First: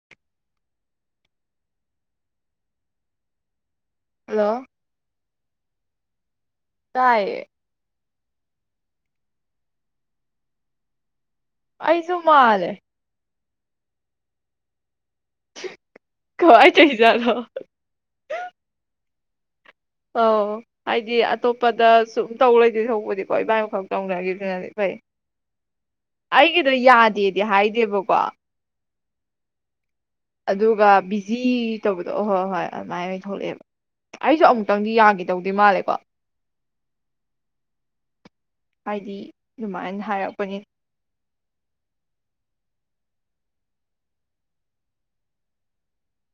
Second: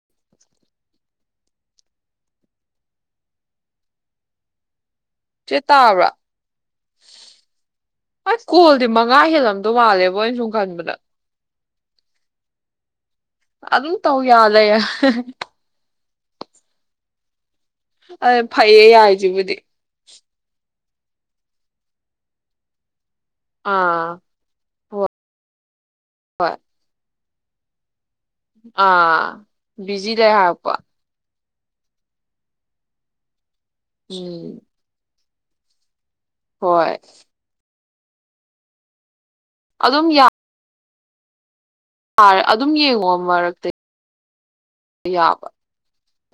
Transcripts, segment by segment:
[inaudible] hello ꯆꯦ ꯇꯥꯕ꯭ꯔꯥ ꯇꯥꯏꯌꯦ ꯑꯁ ꯀꯣꯜꯗꯤ ꯃꯉꯥ ꯍꯦꯜꯂꯝꯗꯧ ꯃꯥꯜꯂꯦꯕꯣ ꯑꯩꯅ ꯁꯨꯝ ꯈꯟꯕꯗ ꯑꯩꯁꯨ ꯃꯜꯂꯦ ꯑꯗꯨꯝ ꯇꯧ ꯌꯥ ꯂꯩꯔꯦ ꯀꯃꯥꯢ ꯇꯧꯔꯤ ꯖꯠꯅꯣ ꯑ ꯐꯩꯌꯦ ꯌꯥꯏꯔꯤꯁꯤꯕꯨꯗꯤ ꯑꯣ ꯍꯥꯏꯗꯤ ꯑꯇꯣꯞꯄꯗ ꯁꯨꯝ ꯇꯧꯂꯩꯗꯣꯏ ꯁꯔꯨꯛꯄꯨꯗꯤ ꯍꯣꯏ ꯃꯥꯏ ꯃꯊꯧ ꯑꯥ ꯇꯧꯅꯒꯤꯗꯨꯃꯗꯤ ꯍꯣꯏ ꯍꯣꯏ ꯑꯩꯒꯤꯗꯣ ꯌꯥꯗꯦ ꯗꯤ ꯍꯥꯏꯗꯦꯕꯀꯣ ꯑꯥ ꯕꯤꯖꯤꯗ ꯍꯥꯏꯔꯛꯄ ꯖꯤ ꯇꯧꯕꯗꯣ ꯑꯣ ꯍꯣꯏ ꯍꯣꯏ ꯑꯗꯨꯃꯥꯏꯅ ꯑꯣꯏꯅ ꯊꯣꯛꯂꯛꯑꯦꯕ ꯑꯩꯁꯨ ꯎꯝ ꯑꯃꯨꯛꯇꯪꯗꯤ ꯌꯥꯒꯤ ꯇꯧꯗꯦ ꯃꯥꯜꯂꯦꯀꯣ ꯍꯣꯏ ꯍꯥꯏꯗꯤ ꯑꯗꯨꯃꯥꯏꯅ ꯍꯥꯏꯔꯛꯄꯅꯤ ꯑ ꯑꯗꯨꯝ ꯌꯦꯡꯉꯣ ꯃꯔꯛꯇ ꯌꯥꯕ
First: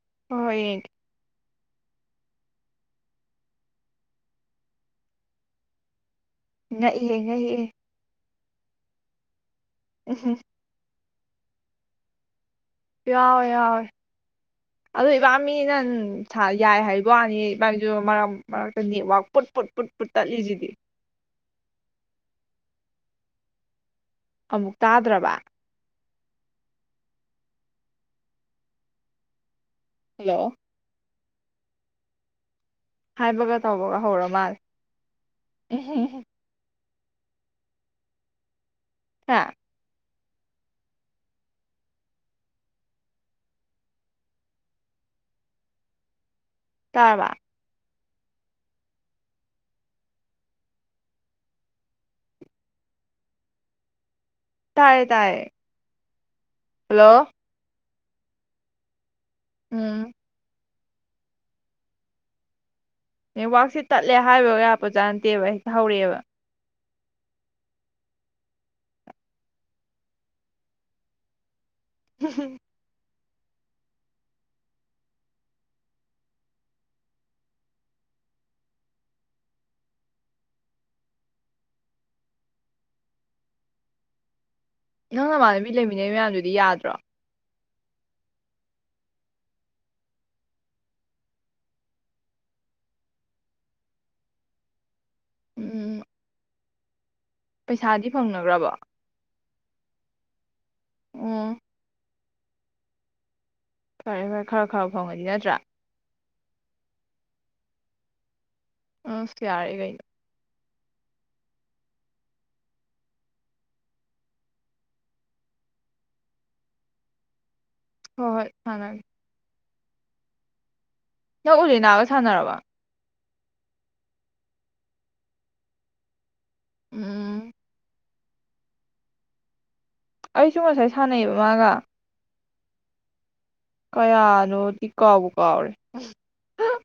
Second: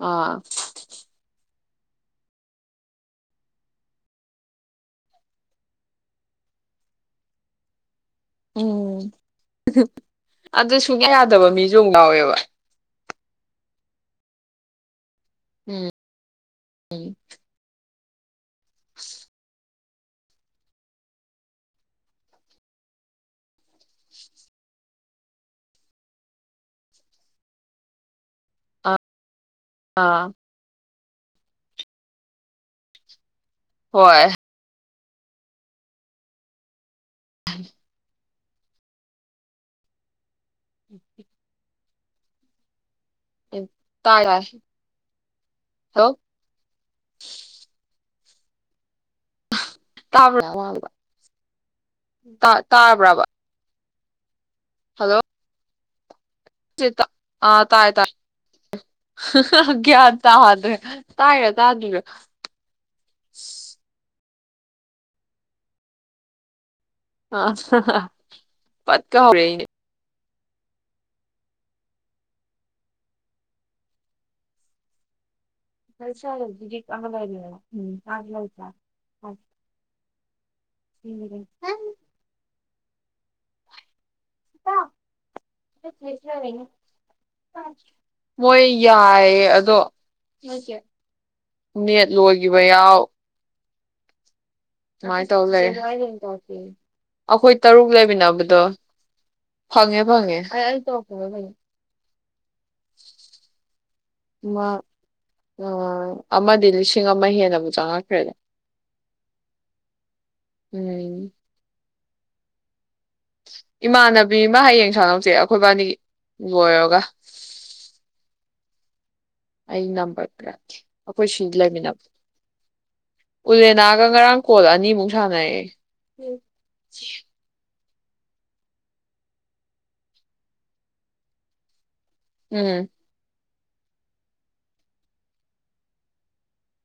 ꯑꯥ ꯍꯣ ꯍꯣꯏ ꯌꯦꯡꯉꯦ ꯉꯛꯏꯍꯦ ꯉꯛꯏꯍꯦ ꯎꯝ ꯎꯝ ꯑꯗꯨꯁꯨ ꯁꯨꯛꯌꯥ ꯌꯥꯗꯕ ꯃꯤꯁꯨ ꯑꯃꯨꯛ ꯌꯥꯎꯋꯦꯕ ꯌꯥꯎꯋꯦ ꯌꯥꯎꯋꯦ ꯑꯗꯣ ꯏꯕꯥꯝꯅꯤꯅ ꯎꯝ ꯊꯥꯏ ꯌꯥꯏ ꯍꯥꯏꯕ ꯋꯥꯅꯤ ꯑꯗꯨ ꯃꯔꯛ ꯃꯔꯛꯇ ꯅꯦꯠꯋꯥꯛ ꯄꯨꯠꯄꯨꯠ ꯇꯠꯂꯤꯁꯤꯗꯤ ꯑꯃꯨꯛ ꯇꯥꯗ꯭ꯔꯕ ꯑꯥ ꯍꯜꯂꯣ ꯍꯥꯏꯕꯒ ꯇꯥꯏꯕꯒ ꯇꯧꯕꯒ ꯍꯣꯏ ꯍꯧꯔꯃꯥꯜꯂꯦ ꯑꯦꯍ ꯍ [inaudible] ꯍꯥ ꯎꯝ ꯇꯥ ꯇꯥꯢ ꯍꯜꯂꯣ ꯇꯥꯔꯕ [unintelligible] ꯇꯥ ꯇꯥꯕ꯭ꯔꯥꯕꯥ ꯇꯥꯌꯦ ꯇꯥꯌꯦ ꯆꯦꯇ ꯇꯥꯏ ꯇꯥꯏ ꯍꯍ ꯎꯝ ꯒꯌꯥꯟ ꯇꯥꯗꯔꯦ ꯇꯥꯏꯔ ꯇꯥꯗꯔꯤꯔ ꯈꯪ ꯅꯦꯠꯋꯥꯥꯛꯁꯤ ꯇꯠꯂꯦ ꯍꯥꯏꯕꯒ ꯌꯥꯄꯖꯥꯠ ꯅꯠꯇꯦꯕ ꯍꯦꯛꯇ ꯍꯧꯔꯛꯑꯦꯕ ꯑ ꯍ ꯍ ꯄꯠ ꯀꯥꯎꯔꯦ ꯍꯨꯝ ꯍꯨꯝ [unintelligible] ꯅꯪ ꯅꯃꯥꯟꯅ ꯕꯤ ꯂꯩꯃꯤꯟꯅꯩ ꯃꯌꯥꯝꯗꯨꯗꯤ ꯌꯥꯗ꯭ꯔꯣ ꯃꯣꯏ ꯌꯥꯏꯌꯦ ꯑꯗꯣ ꯅꯦꯠ ꯂꯣꯏꯈꯤꯕ ꯌꯥꯎ ꯑꯗꯨꯃꯥꯢ ꯇꯧ ꯂꯩꯔꯦ ꯎꯝ ꯑꯩꯈꯣꯏ ꯇꯔꯨꯛ ꯄꯩꯁꯥꯗꯤ ꯂꯩꯃꯤꯟꯅꯕꯗꯣ ꯐꯪꯅꯈ꯭ꯔꯕꯣ ꯐꯪꯉꯦ ꯐꯪꯉꯦ ꯎꯝ [inaudible] ꯐꯔꯦ ꯐꯔꯦ ꯈꯔ ꯈꯔ ꯐꯪꯉꯗꯤ ꯅꯠꯇ꯭ꯔꯥ ꯑꯃ ꯑꯃꯗꯤ ꯂꯤꯁꯤꯡ ꯑꯃ ꯍꯦꯟꯅ ꯕꯨ ꯆꯪꯉꯛꯈ꯭ꯔꯦꯗ ꯑꯁ ꯌꯥꯔꯦ ꯀꯩꯅꯣ ꯎꯝ ꯏꯃꯥꯟꯅꯕꯤ ꯃꯥ ꯍꯌꯦꯡ ꯁꯥꯟꯅꯧꯁꯦ ꯑꯩꯈꯣꯏꯕꯥꯅꯤ ꯂꯣꯏꯔꯒ ꯍꯣꯏ ꯍꯣꯏ ꯃꯥꯟꯅ ꯑꯩ ꯅꯝꯕꯔ ꯄꯤꯔꯛꯀꯦ ꯑꯩꯈꯣꯏ ꯁꯤ ꯅꯪ ꯎ ꯂꯦ ꯂꯩꯃꯤꯟꯅꯕ ꯅꯥꯒ ꯁꯥꯟꯅꯔꯕ ꯎꯂꯦꯅꯥꯒ ꯉꯔꯥꯡ ꯀꯣꯜ ꯑꯅꯤꯃꯨꯛ ꯁꯥꯟꯅꯩ ꯎꯝ ꯑꯩꯁꯨ ꯉꯁꯥꯏ ꯁꯥꯟꯅꯩꯑꯕ ꯃꯥꯒ ꯎꯝ ꯀꯌꯥꯅꯣꯗꯤ ꯀꯥꯎꯕ ꯀꯥꯎꯔꯦ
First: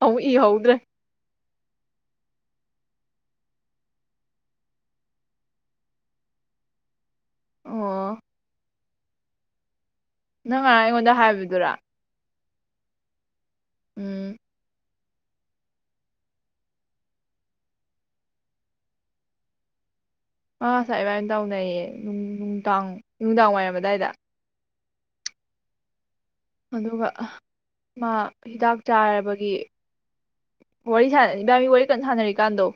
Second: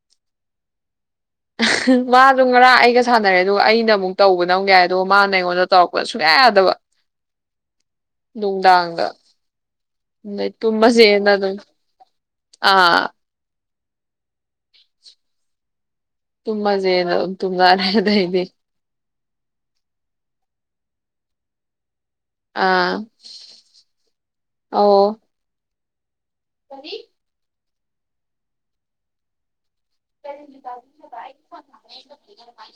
ꯑꯃꯨꯛ ꯏꯍꯧꯗ꯭ꯔꯦ ꯃꯥꯗꯣ ꯉꯔꯥꯡ ꯑꯩꯒ ꯁꯥꯟꯅꯔꯦ ꯑꯗꯨ ꯑꯩꯅ ꯑꯃꯨꯛ ꯇꯧꯕꯅ ꯌꯥꯏ ꯑꯗꯣ ꯃꯥꯅ ꯑꯩꯉꯣꯟꯗ ꯇꯧꯔꯛꯄꯗ ꯁꯨꯡꯌꯥ ꯌꯥꯗꯕ ꯑꯣ ꯅꯨꯡꯗꯥꯥꯡ ꯑꯥ ꯅꯪ ꯉꯔꯥꯡ ꯑꯩꯉꯣꯟꯗ ꯇꯨꯝꯃꯁꯦꯅ ꯑꯗꯨꯝ ꯍꯥꯏꯕꯗꯨꯔꯥ ꯑꯥ ꯎꯝ ꯇꯨꯝꯃꯖꯦꯅ ꯑꯗꯨꯝ ꯇꯨꯝꯅꯔꯦ ꯑꯗꯨꯗꯩꯗꯤ ꯑ ꯉꯁꯥꯢ ꯏꯕꯥꯏꯟ ꯇꯧꯅꯩꯌꯦ ꯅꯨꯡꯗꯥꯡ ꯅꯨꯡꯗꯥꯡ ꯋꯥꯏꯔꯝ ꯑꯗꯥꯏꯗ ꯑꯣ ꯑꯗꯨꯒ ꯑ ꯃꯥ ꯍꯤꯗꯥꯛ ꯆꯥꯔꯕꯒꯤ ꯋꯥꯔꯤ ꯁꯥꯟꯅ ꯏꯕꯥꯅꯤ ꯋꯥꯔꯤ ꯀꯟꯅ ꯁꯥꯟꯅꯔꯤꯀꯥꯟꯗꯣ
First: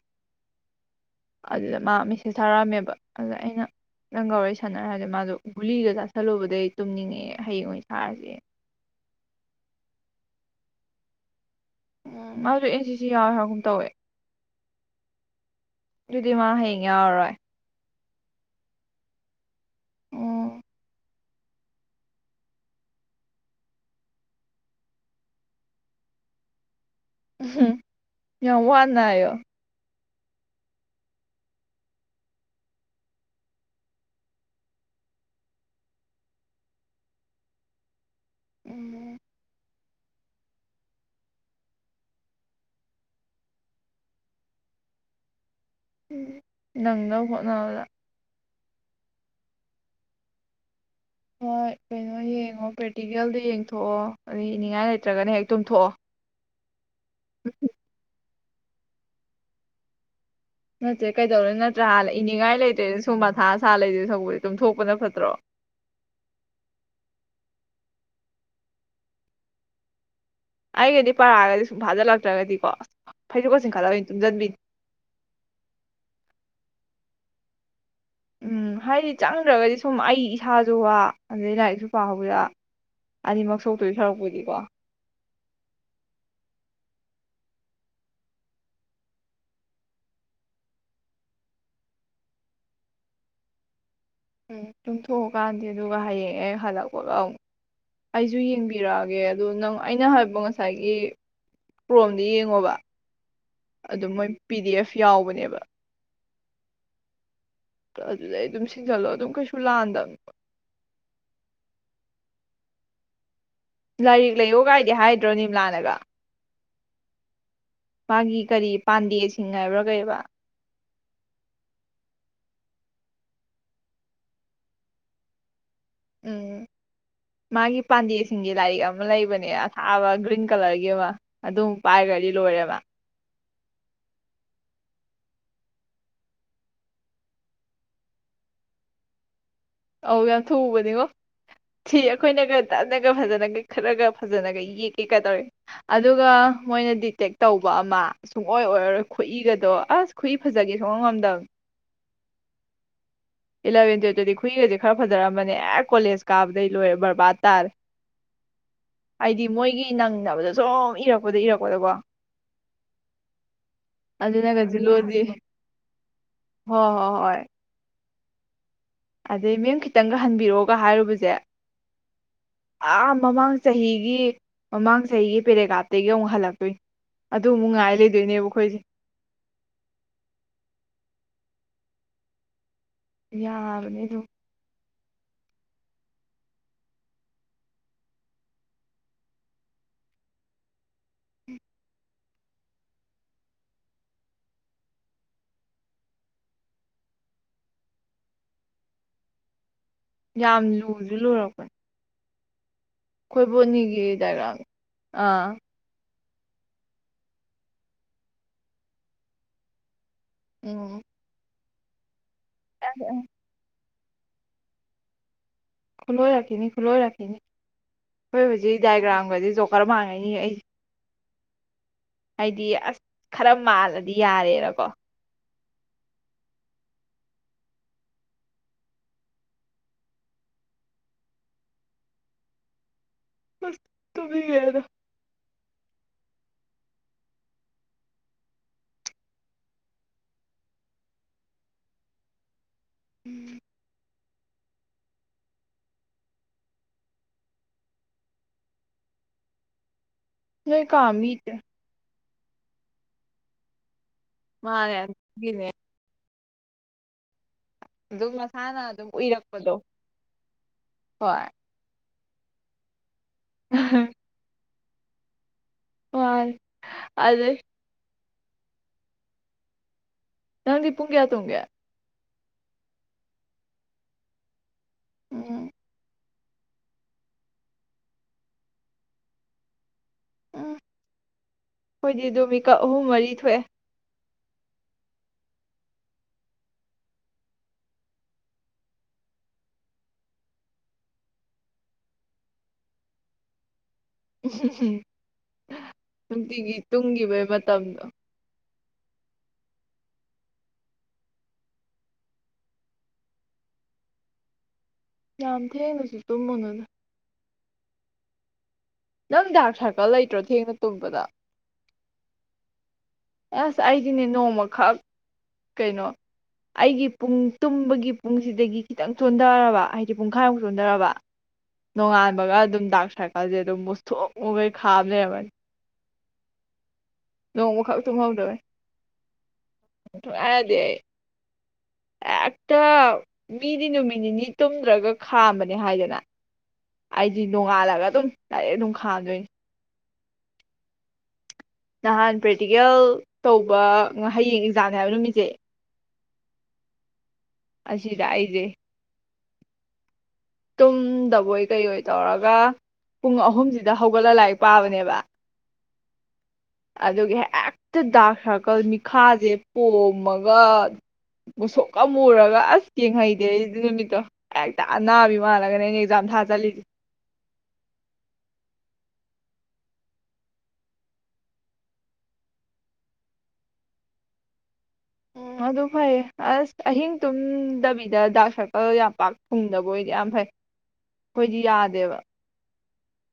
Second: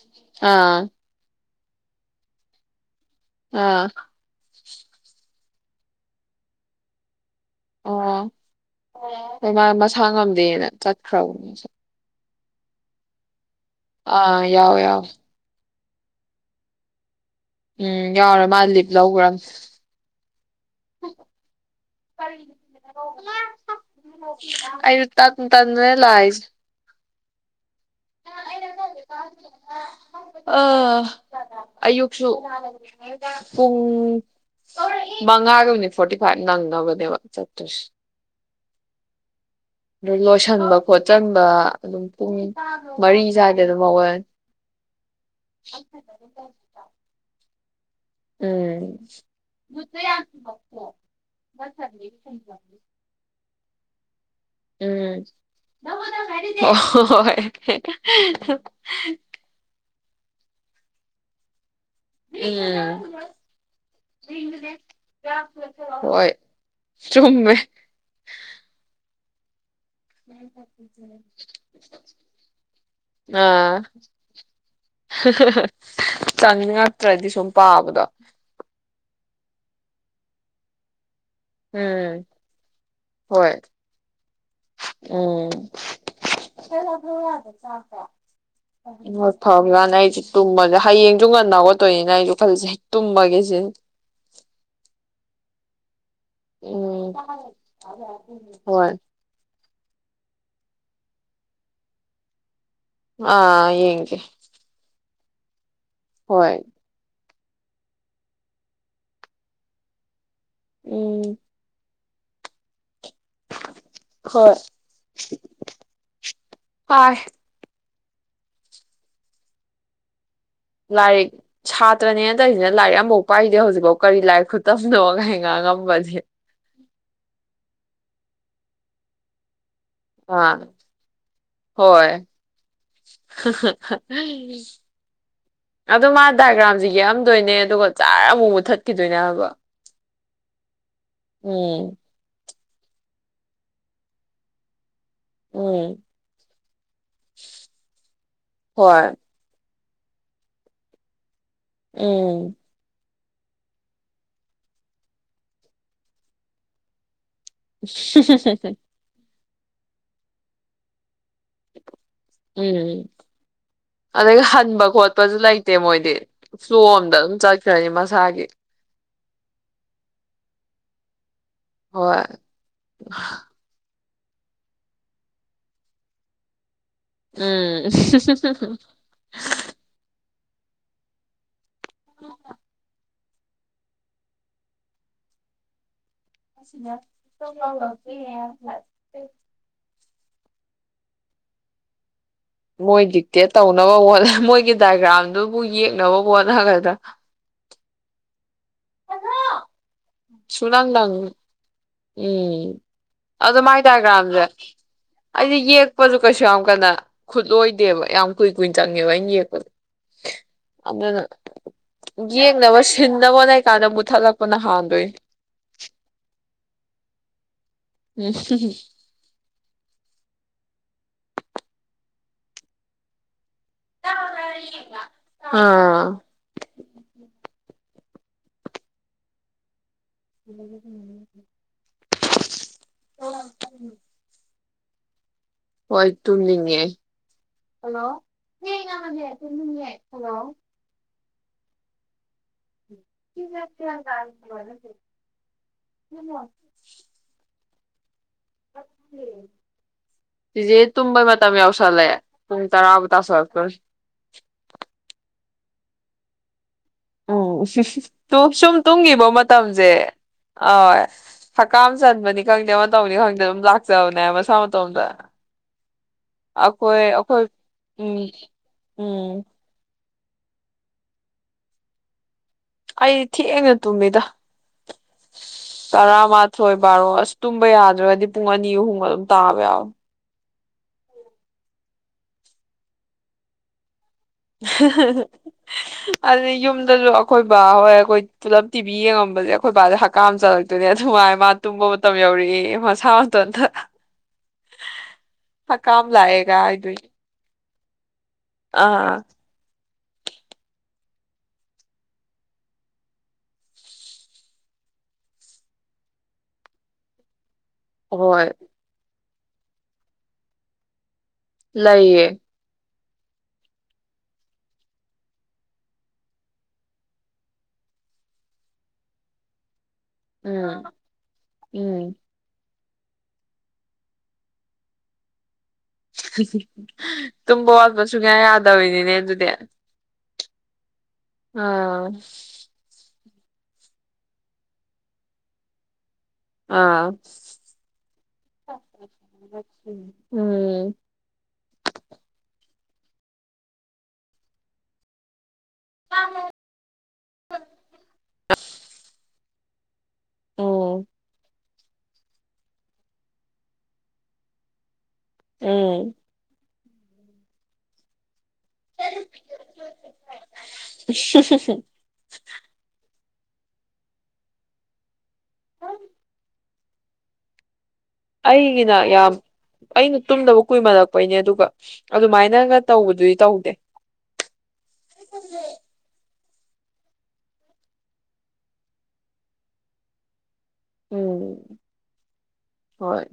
ꯑꯥ ꯑꯗꯨꯗ ꯃꯥ ꯃꯦꯁꯦꯁ ꯊꯥꯔꯛꯑꯝꯃꯦꯕ ꯑꯗ ꯑꯩꯅ ꯑꯥ ꯅꯪꯒ ꯋꯥꯔꯤ ꯁꯥꯟꯅꯔꯦ ꯍꯥꯏꯔꯗꯤ ꯃꯥꯖꯨ ꯒꯨꯂꯤꯒ ꯆꯥꯥꯁꯜꯂꯨꯕꯗꯩ ꯑꯩ ꯇꯨꯝꯅꯤꯡꯉꯦ ꯍꯌꯦꯡꯑꯣꯏ ꯑꯣ ꯁꯔꯁꯦ ꯃꯥ ꯃꯁꯥ ꯉꯝꯗꯦꯅ ꯆꯠꯈ꯭ꯔꯒꯨꯝ ꯎ ꯃꯥꯁꯨ ꯑꯦꯟ ꯁꯤꯁꯤ ꯌꯥꯎꯋꯦ ꯍꯥ ꯑꯥ ꯌꯥꯎꯋꯦ ꯌꯥꯎꯋꯦ ꯑꯗꯨꯗꯤ ꯃꯥ ꯍꯌꯦꯡ ꯌꯥꯎꯔꯔꯣꯏ ꯎꯝ ꯌꯥꯎꯔꯔꯣꯏ ꯃꯥ ꯂꯤꯞ ꯂꯧꯒ꯭ꯔꯅꯤ ꯎꯝ ꯑꯩꯁꯨ ꯇꯜ ꯇꯜ ꯅꯦ ꯂꯥꯛꯏꯁꯦ ꯌꯥꯝ ꯋꯥꯅꯌꯣ ꯑꯥ ꯑꯌꯨꯛꯁꯨ ꯄꯨꯡ ꯃꯉꯥꯒ ꯃꯤꯅꯤꯠ ꯐꯣꯔꯇꯤ ꯐꯥꯏꯚ ꯅꯪ ꯗꯕꯅꯦꯕ ꯆꯠꯇꯨꯁ ꯎꯝ ꯑꯗꯨ ꯂꯣꯏꯁꯤꯟꯕ ꯈꯣꯠꯆꯟꯕ ꯑꯗꯨꯝ ꯄꯨꯡ ꯃꯔꯤ ꯁ꯭ꯋꯥꯏꯗ ꯑꯗꯨꯝ ꯍꯧꯒꯠꯂꯦ ꯎꯝ ꯅꯪ ꯅꯪ ꯍꯣꯠ ꯅꯑꯣꯟꯗ ꯎꯝ [unintelligible] ꯍꯣꯏ ꯀꯩꯅꯣ ꯌꯦꯡꯉꯣ ꯄ꯭ꯔꯦꯛꯇꯤꯀꯦꯜꯗꯣ ꯌꯦꯡꯊꯣꯛꯑꯣ ꯑꯩ ꯏꯅꯤꯡꯉꯥꯏ ꯂꯩꯇ꯭ꯔꯒꯅ ꯍꯦꯛ ꯇꯨꯝꯊꯣꯛꯑꯣ ꯑꯣꯍꯣ ꯍꯣ ꯍꯣꯏ [inaudible] ꯅꯠꯇꯦ ꯀꯩꯗꯧꯔꯦ ꯅꯠ ꯎꯝ ꯂꯩꯗꯣꯏ ꯁꯔꯨꯛꯄꯨꯗꯤ ꯇꯨꯝꯊꯣꯛꯄꯅ ꯐꯠꯇ꯭ꯔꯣ ꯍꯣꯏ ꯆꯨꯝꯃꯦ ꯑꯩꯒꯗꯤ ꯄꯔꯥꯒꯗꯤ ꯁꯨꯝ ꯐꯥꯖꯤꯜꯂꯛꯇ꯭ꯔꯒꯗꯤꯀꯣ ꯐꯩꯖꯨꯞꯀ ꯑꯥ ꯆꯤꯡꯈꯠꯂꯒ ꯇꯨꯝꯖꯟꯕꯤꯅꯤ ꯍ ꯍ ꯍ ꯀꯪꯉꯛ ꯅꯠꯇ꯭ꯔꯗꯤ ꯁꯨꯝ ꯄꯥꯕꯗꯣ ꯎꯝ ꯍꯥꯏꯗꯤ ꯆꯡ ꯎꯞꯇ꯭ꯔꯒꯗꯤ ꯁꯨꯝ ꯑꯩ ꯏꯁꯥꯁꯨ ꯋꯥ ꯑꯗꯩ ꯂꯥꯏꯔꯤꯛꯁꯨ ꯎꯝ ꯄꯥꯍꯧꯗ ꯍꯣꯏ ꯑꯅꯤꯃꯛ ꯁꯣꯛꯇꯣꯏ ꯁꯔꯨꯛꯄꯨꯗꯤꯀꯣ ꯏꯃꯣꯠ ꯐꯕ꯭ꯔꯅ ꯑꯩꯁꯤ ꯇꯨꯝꯕꯁꯦ ꯍꯌꯦꯡꯁꯨ ꯉꯟꯅ ꯍꯧꯒꯠꯇꯣꯏꯅꯤꯅ ꯑꯩꯁꯨ ꯈꯜꯂꯤꯁꯦ ꯇꯨꯝꯕꯒꯦꯁꯤꯅꯤ ꯎꯝ ꯇꯨꯝꯊꯣꯛꯑꯣ ꯀꯥꯟꯗꯦ ꯑꯗꯨ ꯑꯗꯨꯒ ꯍꯌꯦꯡ ꯑꯦ ꯎꯝ ꯍꯜꯂꯛꯄꯒ ꯑꯎꯝ ꯑꯩꯁꯨ ꯍꯣꯏ ꯌꯦꯡꯕꯤꯔꯛꯑꯒꯦ ꯑꯗꯨ ꯅꯪ ꯑꯩꯅ ꯍꯥꯏꯕ ꯉꯁꯥꯏꯒꯤ ꯀ꯭ꯔꯣꯝꯗ ꯌꯦꯡꯉꯣꯕ ꯑꯥ ꯑꯗꯨ ꯌꯦꯡꯒꯦ ꯃꯣꯏ ꯄꯤ ꯗꯤ ꯑꯦꯐ ꯌꯥꯎꯕꯅꯤ ꯅꯦꯕ ꯍꯣꯏ ꯑꯗꯨꯗꯩ ꯑꯗꯨꯝ ꯁꯤꯟꯖꯜꯂꯣ ꯑꯗꯨꯝ ꯀꯩꯁꯨ ꯂꯥꯟꯗꯝꯅꯦꯕ ꯎꯝ ꯂꯥꯏꯔꯤꯛ ꯍꯣꯏ ꯂꯩꯌꯣ ꯀꯥꯏꯗꯤ ꯍꯥꯏꯗ꯭ꯔꯣ ꯅꯤꯝꯂꯥꯅꯒ ꯍꯥꯏ ꯃꯥꯒꯤ ꯀꯔꯤ ꯄꯥꯟꯗꯦꯁꯤꯡ ꯍꯥꯏꯕ꯭ꯔꯥ ꯀꯩꯕ ꯂꯥꯏꯔꯤꯛ ꯁꯥꯇ꯭ꯔꯅꯦꯅ ꯇꯧꯏꯖꯤꯅ ꯂꯥꯏꯔꯤꯛ ꯑꯝꯕꯥꯎ ꯄꯥꯏꯗꯦ ꯍꯧꯖꯤꯛꯕꯥꯎ ꯀꯔꯤ ꯂꯥꯏꯔꯤꯛ ꯈꯨꯠꯇꯝꯅꯣ ꯀꯥ ꯉꯥꯡꯉꯝ [unintelligible] ꯎꯝ ꯃꯥꯒꯤ ꯄꯥꯟꯗꯦꯁꯤꯡꯒꯤ ꯂꯥꯏꯔꯤꯛ ꯑꯃ ꯂꯩꯕꯅꯦ ꯊꯥꯕ ꯒ꯭ꯔꯤꯟ ꯑꯥ ꯀꯂꯔꯒꯤ ꯑꯃ ꯑꯗꯨꯝ ꯍꯣꯏ ꯄꯥꯏꯒ꯭ꯔꯗꯤ ꯂꯣꯏꯔꯦ ꯃꯥ ꯑꯗꯨ ꯃꯥ ꯗꯥꯏꯒ꯭ꯔꯥꯝꯖꯦ ꯌꯦꯛꯑꯝꯗꯣꯏꯅꯦ ꯑꯗꯨꯒ ꯖꯔ ꯑꯃꯨꯛ ꯃꯨꯊꯠꯈꯤꯗꯣꯏꯅꯦ ꯍꯥꯏꯕ ꯑꯧ ꯌꯥꯝ ꯊꯨꯕꯅꯤꯉꯣ ꯎꯝ ꯁꯤ ꯑꯈꯣꯏꯅꯒ ꯇꯅꯒ ꯐꯖꯅꯒ ꯈꯔꯒ ꯐꯖꯅꯒ ꯌꯦꯛ ꯀꯩꯗꯧꯔꯤ ꯎꯝ ꯑꯗꯨꯒ ꯃꯣꯏꯅ ꯗꯤꯛꯇꯦꯠ ꯇꯧꯕ ꯑꯃ ꯁꯨꯡꯑꯣ ꯑꯣꯏꯔꯔꯣꯏ ꯍꯣꯏ ꯈꯨꯠꯏꯒꯗꯣ ꯑꯁ ꯈꯨꯨꯏ ꯐꯖꯒꯦ ꯁꯨꯉꯝ ꯉꯝꯗꯝꯅꯦ ꯎꯝ ꯏꯂꯚꯦꯟ ꯇꯨꯋꯜꯇꯗꯤ ꯈꯨꯨꯏꯒꯖꯦ ꯈꯔ ꯐꯖꯔꯝꯕꯅꯦ ꯑꯦ ꯀꯣꯂꯦꯖ ꯀꯥꯕꯗꯩ ꯂꯣꯏꯔꯦ ꯕꯔꯕꯥꯔꯠ [unintelligible] ꯍꯥꯏꯗꯤ ꯃꯣꯏꯒꯤ ꯅꯪꯅꯕꯗ ꯖꯣ ꯏꯔꯛꯄ ꯎꯝ ꯑꯗꯒꯤ ꯑꯗꯨꯅꯒ ꯍꯟꯕ ꯖꯨꯂꯣꯖꯤ ꯈꯣꯠꯄꯁꯨ ꯂꯩꯇꯦ ꯃꯣꯏꯗꯤ ꯐ꯭ꯂꯣ ꯍꯣꯏ ꯑꯝꯗ ꯍꯣꯏ ꯑꯗꯨꯝ ꯍꯣꯏ ꯆꯠꯈ꯭ꯔꯅꯤ ꯃꯁ ꯁꯥꯒꯤ ꯑꯗꯩ ꯃꯦꯝ ꯈꯤꯇꯪꯒ ꯍꯟꯕꯤꯔꯛꯑꯣꯒ ꯍꯥꯏꯔꯨꯕꯖꯦ ꯍꯣꯏ ꯑꯥ ꯃꯃꯥꯡ ꯆꯍꯤ ꯃꯃꯥꯡ ꯆꯍꯤ ꯒꯤ ꯄꯦꯔꯥꯒ꯭ꯔꯥꯐꯇꯒꯤ ꯑꯃꯨꯛ ꯍꯜꯂꯛꯇꯣꯏ ꯎꯝ [inaudible] ꯌꯥꯕꯅꯦ ꯑꯗꯨꯝ [unintelligible] ꯃꯣꯏ ꯗꯤꯛꯇꯦꯠ ꯇꯧꯅꯕ ꯍꯣꯠꯅ ꯃꯣꯏꯒꯤ ꯗꯥꯏꯒ꯭ꯔꯥꯝꯗꯨꯕꯨ ꯌꯦꯛꯅꯕ ꯍꯣꯠꯅꯒꯗ꯭ꯔꯥ ꯌꯥꯝ ꯁꯨꯡꯅꯪ ꯅꯪ ꯂꯨꯖꯨ ꯂꯨꯔꯛꯄꯅꯤ ꯎꯝ ꯑꯗꯨ ꯃꯥꯏ ꯗꯥꯏꯒ꯭ꯔꯥꯝꯖꯦ ꯗꯥꯏꯒ꯭ꯔꯥꯝ ꯑꯥ ꯑꯩꯗꯤ ꯌꯦꯛꯄꯖꯨ ꯀꯩꯁꯨ ꯌꯥꯝ ꯀꯟꯅ ꯈꯨꯠꯂꯣꯏꯗꯦꯕ ꯌꯥꯝ ꯀꯨꯏ ꯀꯨꯏꯅ ꯆꯪꯉꯦꯕ ꯑꯩꯅ ꯌꯦꯛꯄꯖꯦ ꯎꯝ ꯑꯃꯅ ꯌꯦꯛꯅꯕ ꯁꯤꯟꯅꯕ ꯍꯣꯠꯅꯩꯀꯥꯟꯗ ꯃꯨꯠ ꯊꯠꯂꯛꯄꯅ ꯍꯥꯟꯗꯣꯏꯅꯦ ꯈꯨꯂꯣꯏꯔꯛꯈꯤꯅꯤ ꯈꯨꯂꯣꯏꯔꯛꯈꯤꯅꯤ ꯎꯝ ꯈꯣꯏ ꯍꯧꯖꯤꯛ ꯗꯥꯏꯒ꯭ꯔꯥꯝ ꯒꯖꯦ ꯖꯣꯀꯔ ꯃꯥꯟꯒꯩꯅꯤ ꯑꯩ ꯍꯥꯏꯗꯤ ꯑꯁ ꯈꯔ ꯃꯥꯜꯂꯗꯤ ꯌꯥꯔꯦꯕꯀꯣ ꯑꯥ [inaudible] ꯑꯁ ꯇꯨꯝꯅꯤꯡ ꯉꯦꯗ ꯍꯣꯏ ꯇꯨꯝꯅꯤꯡꯉꯦ ꯍꯜꯂꯣ ꯍꯜꯂꯣ [unintelligible] [unintelligible] [inaudible] [inaudible] ꯆꯤꯆꯦ ꯅꯣꯏ ꯀꯥ ꯇꯨꯝꯕꯩ ꯃꯤꯗꯤ ꯃꯇꯝ ꯌꯧꯁꯜꯂꯛ ꯑꯦ ꯄꯨꯡ ꯇꯔꯥꯕꯨ ꯇꯥꯁꯤꯜꯂꯛꯇꯧꯔꯦ ꯃꯥꯅꯦ ꯑꯗꯨꯒꯤꯅꯦ ꯑꯗꯨꯝ ꯑꯣ ꯁꯨꯝ ꯃꯁꯥꯅ ꯑꯗꯨꯝ ꯇꯨꯝꯒꯤꯕ ꯎꯏꯔꯛꯄꯗꯣ ꯃꯇꯝꯁꯦ ꯑ ꯍꯣꯏ ꯍꯀꯥꯝ ꯆꯟꯕꯅꯤ ꯈꯪꯗꯦ ꯑꯃ ꯇꯧꯕꯅꯤ ꯈꯪꯗꯦ ꯗꯨꯝ ꯂꯥꯛꯆꯕꯅꯦ ꯃꯁꯥ ꯃꯇꯣꯝꯗ ꯇꯣꯝꯗ ꯃꯥꯅꯦ ꯑꯩꯈꯣꯏ ꯑꯩꯈꯣꯏ ꯑꯗꯩ ꯃꯤ ꯎꯝ ꯅꯪꯗꯤ ꯄꯨꯡ ꯀꯌꯥ ꯇꯨꯡꯒꯦ ꯑꯩꯗꯤ ꯊꯦꯡꯅ ꯇꯨꯝꯃꯤꯗ ꯎꯝ ꯇꯔꯥꯃꯥꯊꯣꯢ ꯒꯣꯏ ꯕꯥꯔꯣ ꯑꯁ ꯇꯨꯝꯕ ꯌꯥꯗ꯭ꯔꯒꯗꯤ ꯄꯨꯡ ꯑꯅꯤ ꯑꯍꯨꯝꯒ ꯑꯗꯨꯝ ꯇꯥꯕ ꯌꯥꯎꯏ ꯎꯝ ꯈꯣꯏꯗꯤ ꯑꯗꯨ ꯃꯤꯀꯞ ꯑꯍꯨꯝ ꯃꯔꯤ ꯊꯣꯛꯑꯦ ꯑꯗꯨ ꯌꯨꯝꯗꯁꯨ ꯑꯩꯈꯣꯏ ꯕꯥ ꯍꯣꯏ ꯑꯩꯈꯣꯏ ꯄꯨꯂꯞ ꯇꯤꯚꯤ ꯌꯦꯡꯉꯝꯕꯁꯦ ꯑꯩꯈꯣꯏ ꯕꯥꯁꯦ ꯍꯛꯀꯥꯝ ꯆꯠꯂꯛꯇꯣꯏꯅꯦ ꯑꯗꯨꯃꯥꯏꯅ ꯃꯥ ꯇꯨꯝꯕ ꯃꯇꯝ ꯌꯧꯔꯛꯑꯦꯌꯦ ꯃꯁꯥ ꯃꯇꯣꯝꯇ ꯎ ꯂꯥꯛꯑꯦꯒ ꯅꯨꯡꯇꯤꯒꯤ ꯍꯥꯏꯗꯣꯏꯅꯦ ꯇꯨꯡꯒꯤꯕꯩ ꯃꯇꯝ ꯇꯝꯗꯣ ꯑꯥ ꯌꯥꯝ ꯊꯦꯡꯅꯁꯨ ꯇꯨꯝꯃꯨꯅꯨꯗ ꯍꯣꯏ ꯅꯪ ꯗꯥꯔꯛ ꯁꯥꯔꯀꯜ ꯂꯩꯇ꯭ꯔꯣ ꯊꯦꯡꯅ ꯇꯨꯝꯕꯗꯣ ꯂꯩꯥꯌꯦ ꯑꯁ ꯑꯩꯗꯤꯅꯦ ꯅꯣꯡꯃꯈꯛ ꯀꯩꯅꯣ ꯑꯩꯒꯤ ꯄꯨꯡ ꯇꯨꯝꯕꯒꯤ ꯄꯨꯡꯁꯤꯗꯒꯤ ꯈꯤꯇꯪ ꯆꯣꯟꯊꯔꯕ ꯍꯥꯏ ꯄꯨꯡꯈꯥꯏꯃꯨꯛ ꯎꯝ ꯆꯣꯟꯗꯔꯕ ꯎꯝ ꯅꯣꯡꯉꯥꯟꯕꯒ ꯑꯗꯨꯝ ꯗꯥꯛ ꯁꯥꯔꯀꯜꯁꯦ ꯑꯗꯨꯝ ꯃꯨꯁꯨꯛ ꯃꯨꯈꯩ ꯈꯥꯝ ꯂꯩꯔꯝꯃꯅꯤ [unintelligible] ꯇꯨꯝꯕ ꯅꯣꯡꯃꯈꯛ ꯋꯥꯠꯄ ꯁꯨꯡꯌꯥ ꯇꯨꯝꯍꯧꯗꯕꯩ ꯌꯥꯗꯕꯤꯅꯤꯅꯦ ꯑꯗꯨꯗꯤ ꯑ ꯁꯨꯡꯌꯥ ꯌꯥꯗꯦ ꯑꯩ ꯍꯦꯛꯇ ꯃꯤꯗꯤ ꯅꯨꯃꯤꯠ ꯅꯤꯅꯤ ꯇꯨꯝꯗ꯭ꯔꯒ ꯈꯥꯝꯕꯅꯦ ꯍꯥꯏꯗꯅ ꯑꯥ ꯑꯩꯗꯤ ꯅꯣꯡꯉꯥꯜꯂꯒ ꯑꯗꯨꯝ ꯗꯥꯢꯏꯔꯦꯛ ꯑꯗꯨꯝ ꯈꯥꯝꯗꯣꯏꯅꯤ ꯎꯝ ꯅꯍꯥꯟ ꯄ꯭ꯔꯦꯛꯇꯤꯀꯦꯜ ꯇꯧꯕ ꯍꯌꯦꯡꯅꯤ ꯑꯦꯛꯖꯥꯝꯅꯤ ꯍꯥꯏꯕ ꯅꯨꯃꯤꯠꯁꯦ [unintelligible] ꯑꯁꯤꯗ ꯑꯩꯖꯦ ꯎꯝ ꯇꯨꯝꯗꯕꯣꯏ ꯀꯩꯑꯣꯏ ꯇꯧꯔꯒ ꯄꯨꯡ ꯑꯍꯨꯝꯁꯤꯗ ꯍꯧꯒꯠꯂꯒ ꯂꯥꯏꯔꯤꯛ ꯄꯥꯕꯅꯦꯕ ꯎꯝ ꯑꯗꯨꯒꯤ ꯍꯦꯛꯇ ꯗꯥꯛ ꯁꯔ ꯥꯀꯜ ꯃꯤꯠꯈꯥꯁꯦ ꯄꯣꯝꯃꯒ ꯃꯨꯁꯨꯛꯀ ꯃꯨꯔꯒ ꯑꯁ ꯌꯦꯡꯍꯩ ꯑꯗꯨꯢ ꯅꯨꯃꯤꯠꯇꯣ ꯍꯦꯛꯇ ꯑꯅꯥꯕꯤ ꯃꯥꯜꯂꯒꯅꯦ ꯑꯩꯅ ꯑꯦꯛꯖꯥꯝ ꯊꯥ ꯆꯠꯂꯤ ꯑꯩꯒꯤꯅ ꯌꯥꯝ ꯑꯩ ꯇꯨꯝꯗꯕ ꯀꯨꯏꯃꯜꯂꯛꯄꯩꯅꯦ ꯑꯗꯨꯒ ꯑꯗꯨꯃꯥꯏꯅꯒ ꯇꯧꯕꯗꯨꯗꯤ ꯇꯧꯗꯦ ꯎ ꯑꯗꯨ ꯐꯩ ꯑꯁ ꯑꯍꯤꯡ ꯇꯨꯝꯗꯕꯤꯗ ꯗꯥꯛ ꯁꯥꯔꯀꯜ ꯌꯥꯝ ꯄꯥꯛ ꯊꯨꯡꯗꯕ ꯑꯣꯏꯗꯤ ꯌꯥꯝ ꯐꯩ ꯎꯝ ꯈꯣꯢꯗꯤ ꯌꯥꯗꯦꯕ ꯍꯣꯏ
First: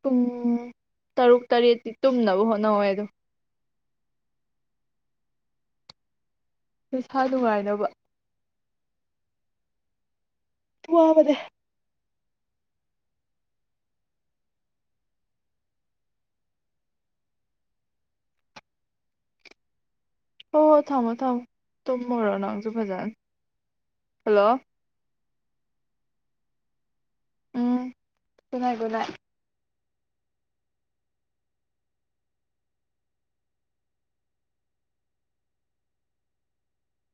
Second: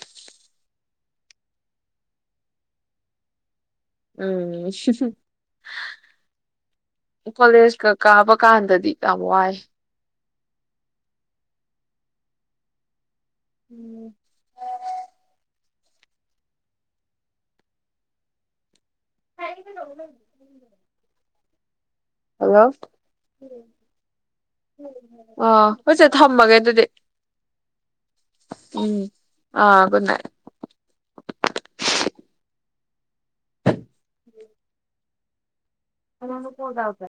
ꯄꯨꯡ ꯇꯔꯨꯛ ꯇꯔꯦꯠꯇꯤ ꯇꯨꯝꯅꯕ ꯍꯣꯠꯅꯧꯋꯣꯌꯦ ꯑꯗꯨꯝ ꯎꯝ ꯍꯝ ꯍꯝ ꯅꯁꯥ ꯅꯨꯡꯉꯥꯏꯅꯕ ꯀꯣꯂꯦꯖꯀ ꯀꯥꯕ ꯀꯥꯟꯗꯗꯤ ꯌꯥꯝ ꯋꯥꯏ ꯋꯥꯕꯅꯦ ꯎꯝ [unintelligible] ꯍꯣ ꯍꯣ ꯊꯝꯃꯣ ꯊꯝꯃꯣ ꯇꯨꯝꯃꯣꯔꯣ ꯍꯜꯂꯣ ꯅꯪꯁꯨꯨ ꯐꯖꯥꯟ ꯍꯜꯂꯣ ꯑ ꯍꯣꯏꯆꯦ ꯊꯝꯃꯒꯦ ꯑꯗꯨꯗꯤ um good night good um night ꯑ ꯒꯨꯗ ꯅꯥꯏꯠ ꯑꯃꯅ ꯐꯣꯟ ꯇꯧꯔꯛꯄ꯭ꯔꯥ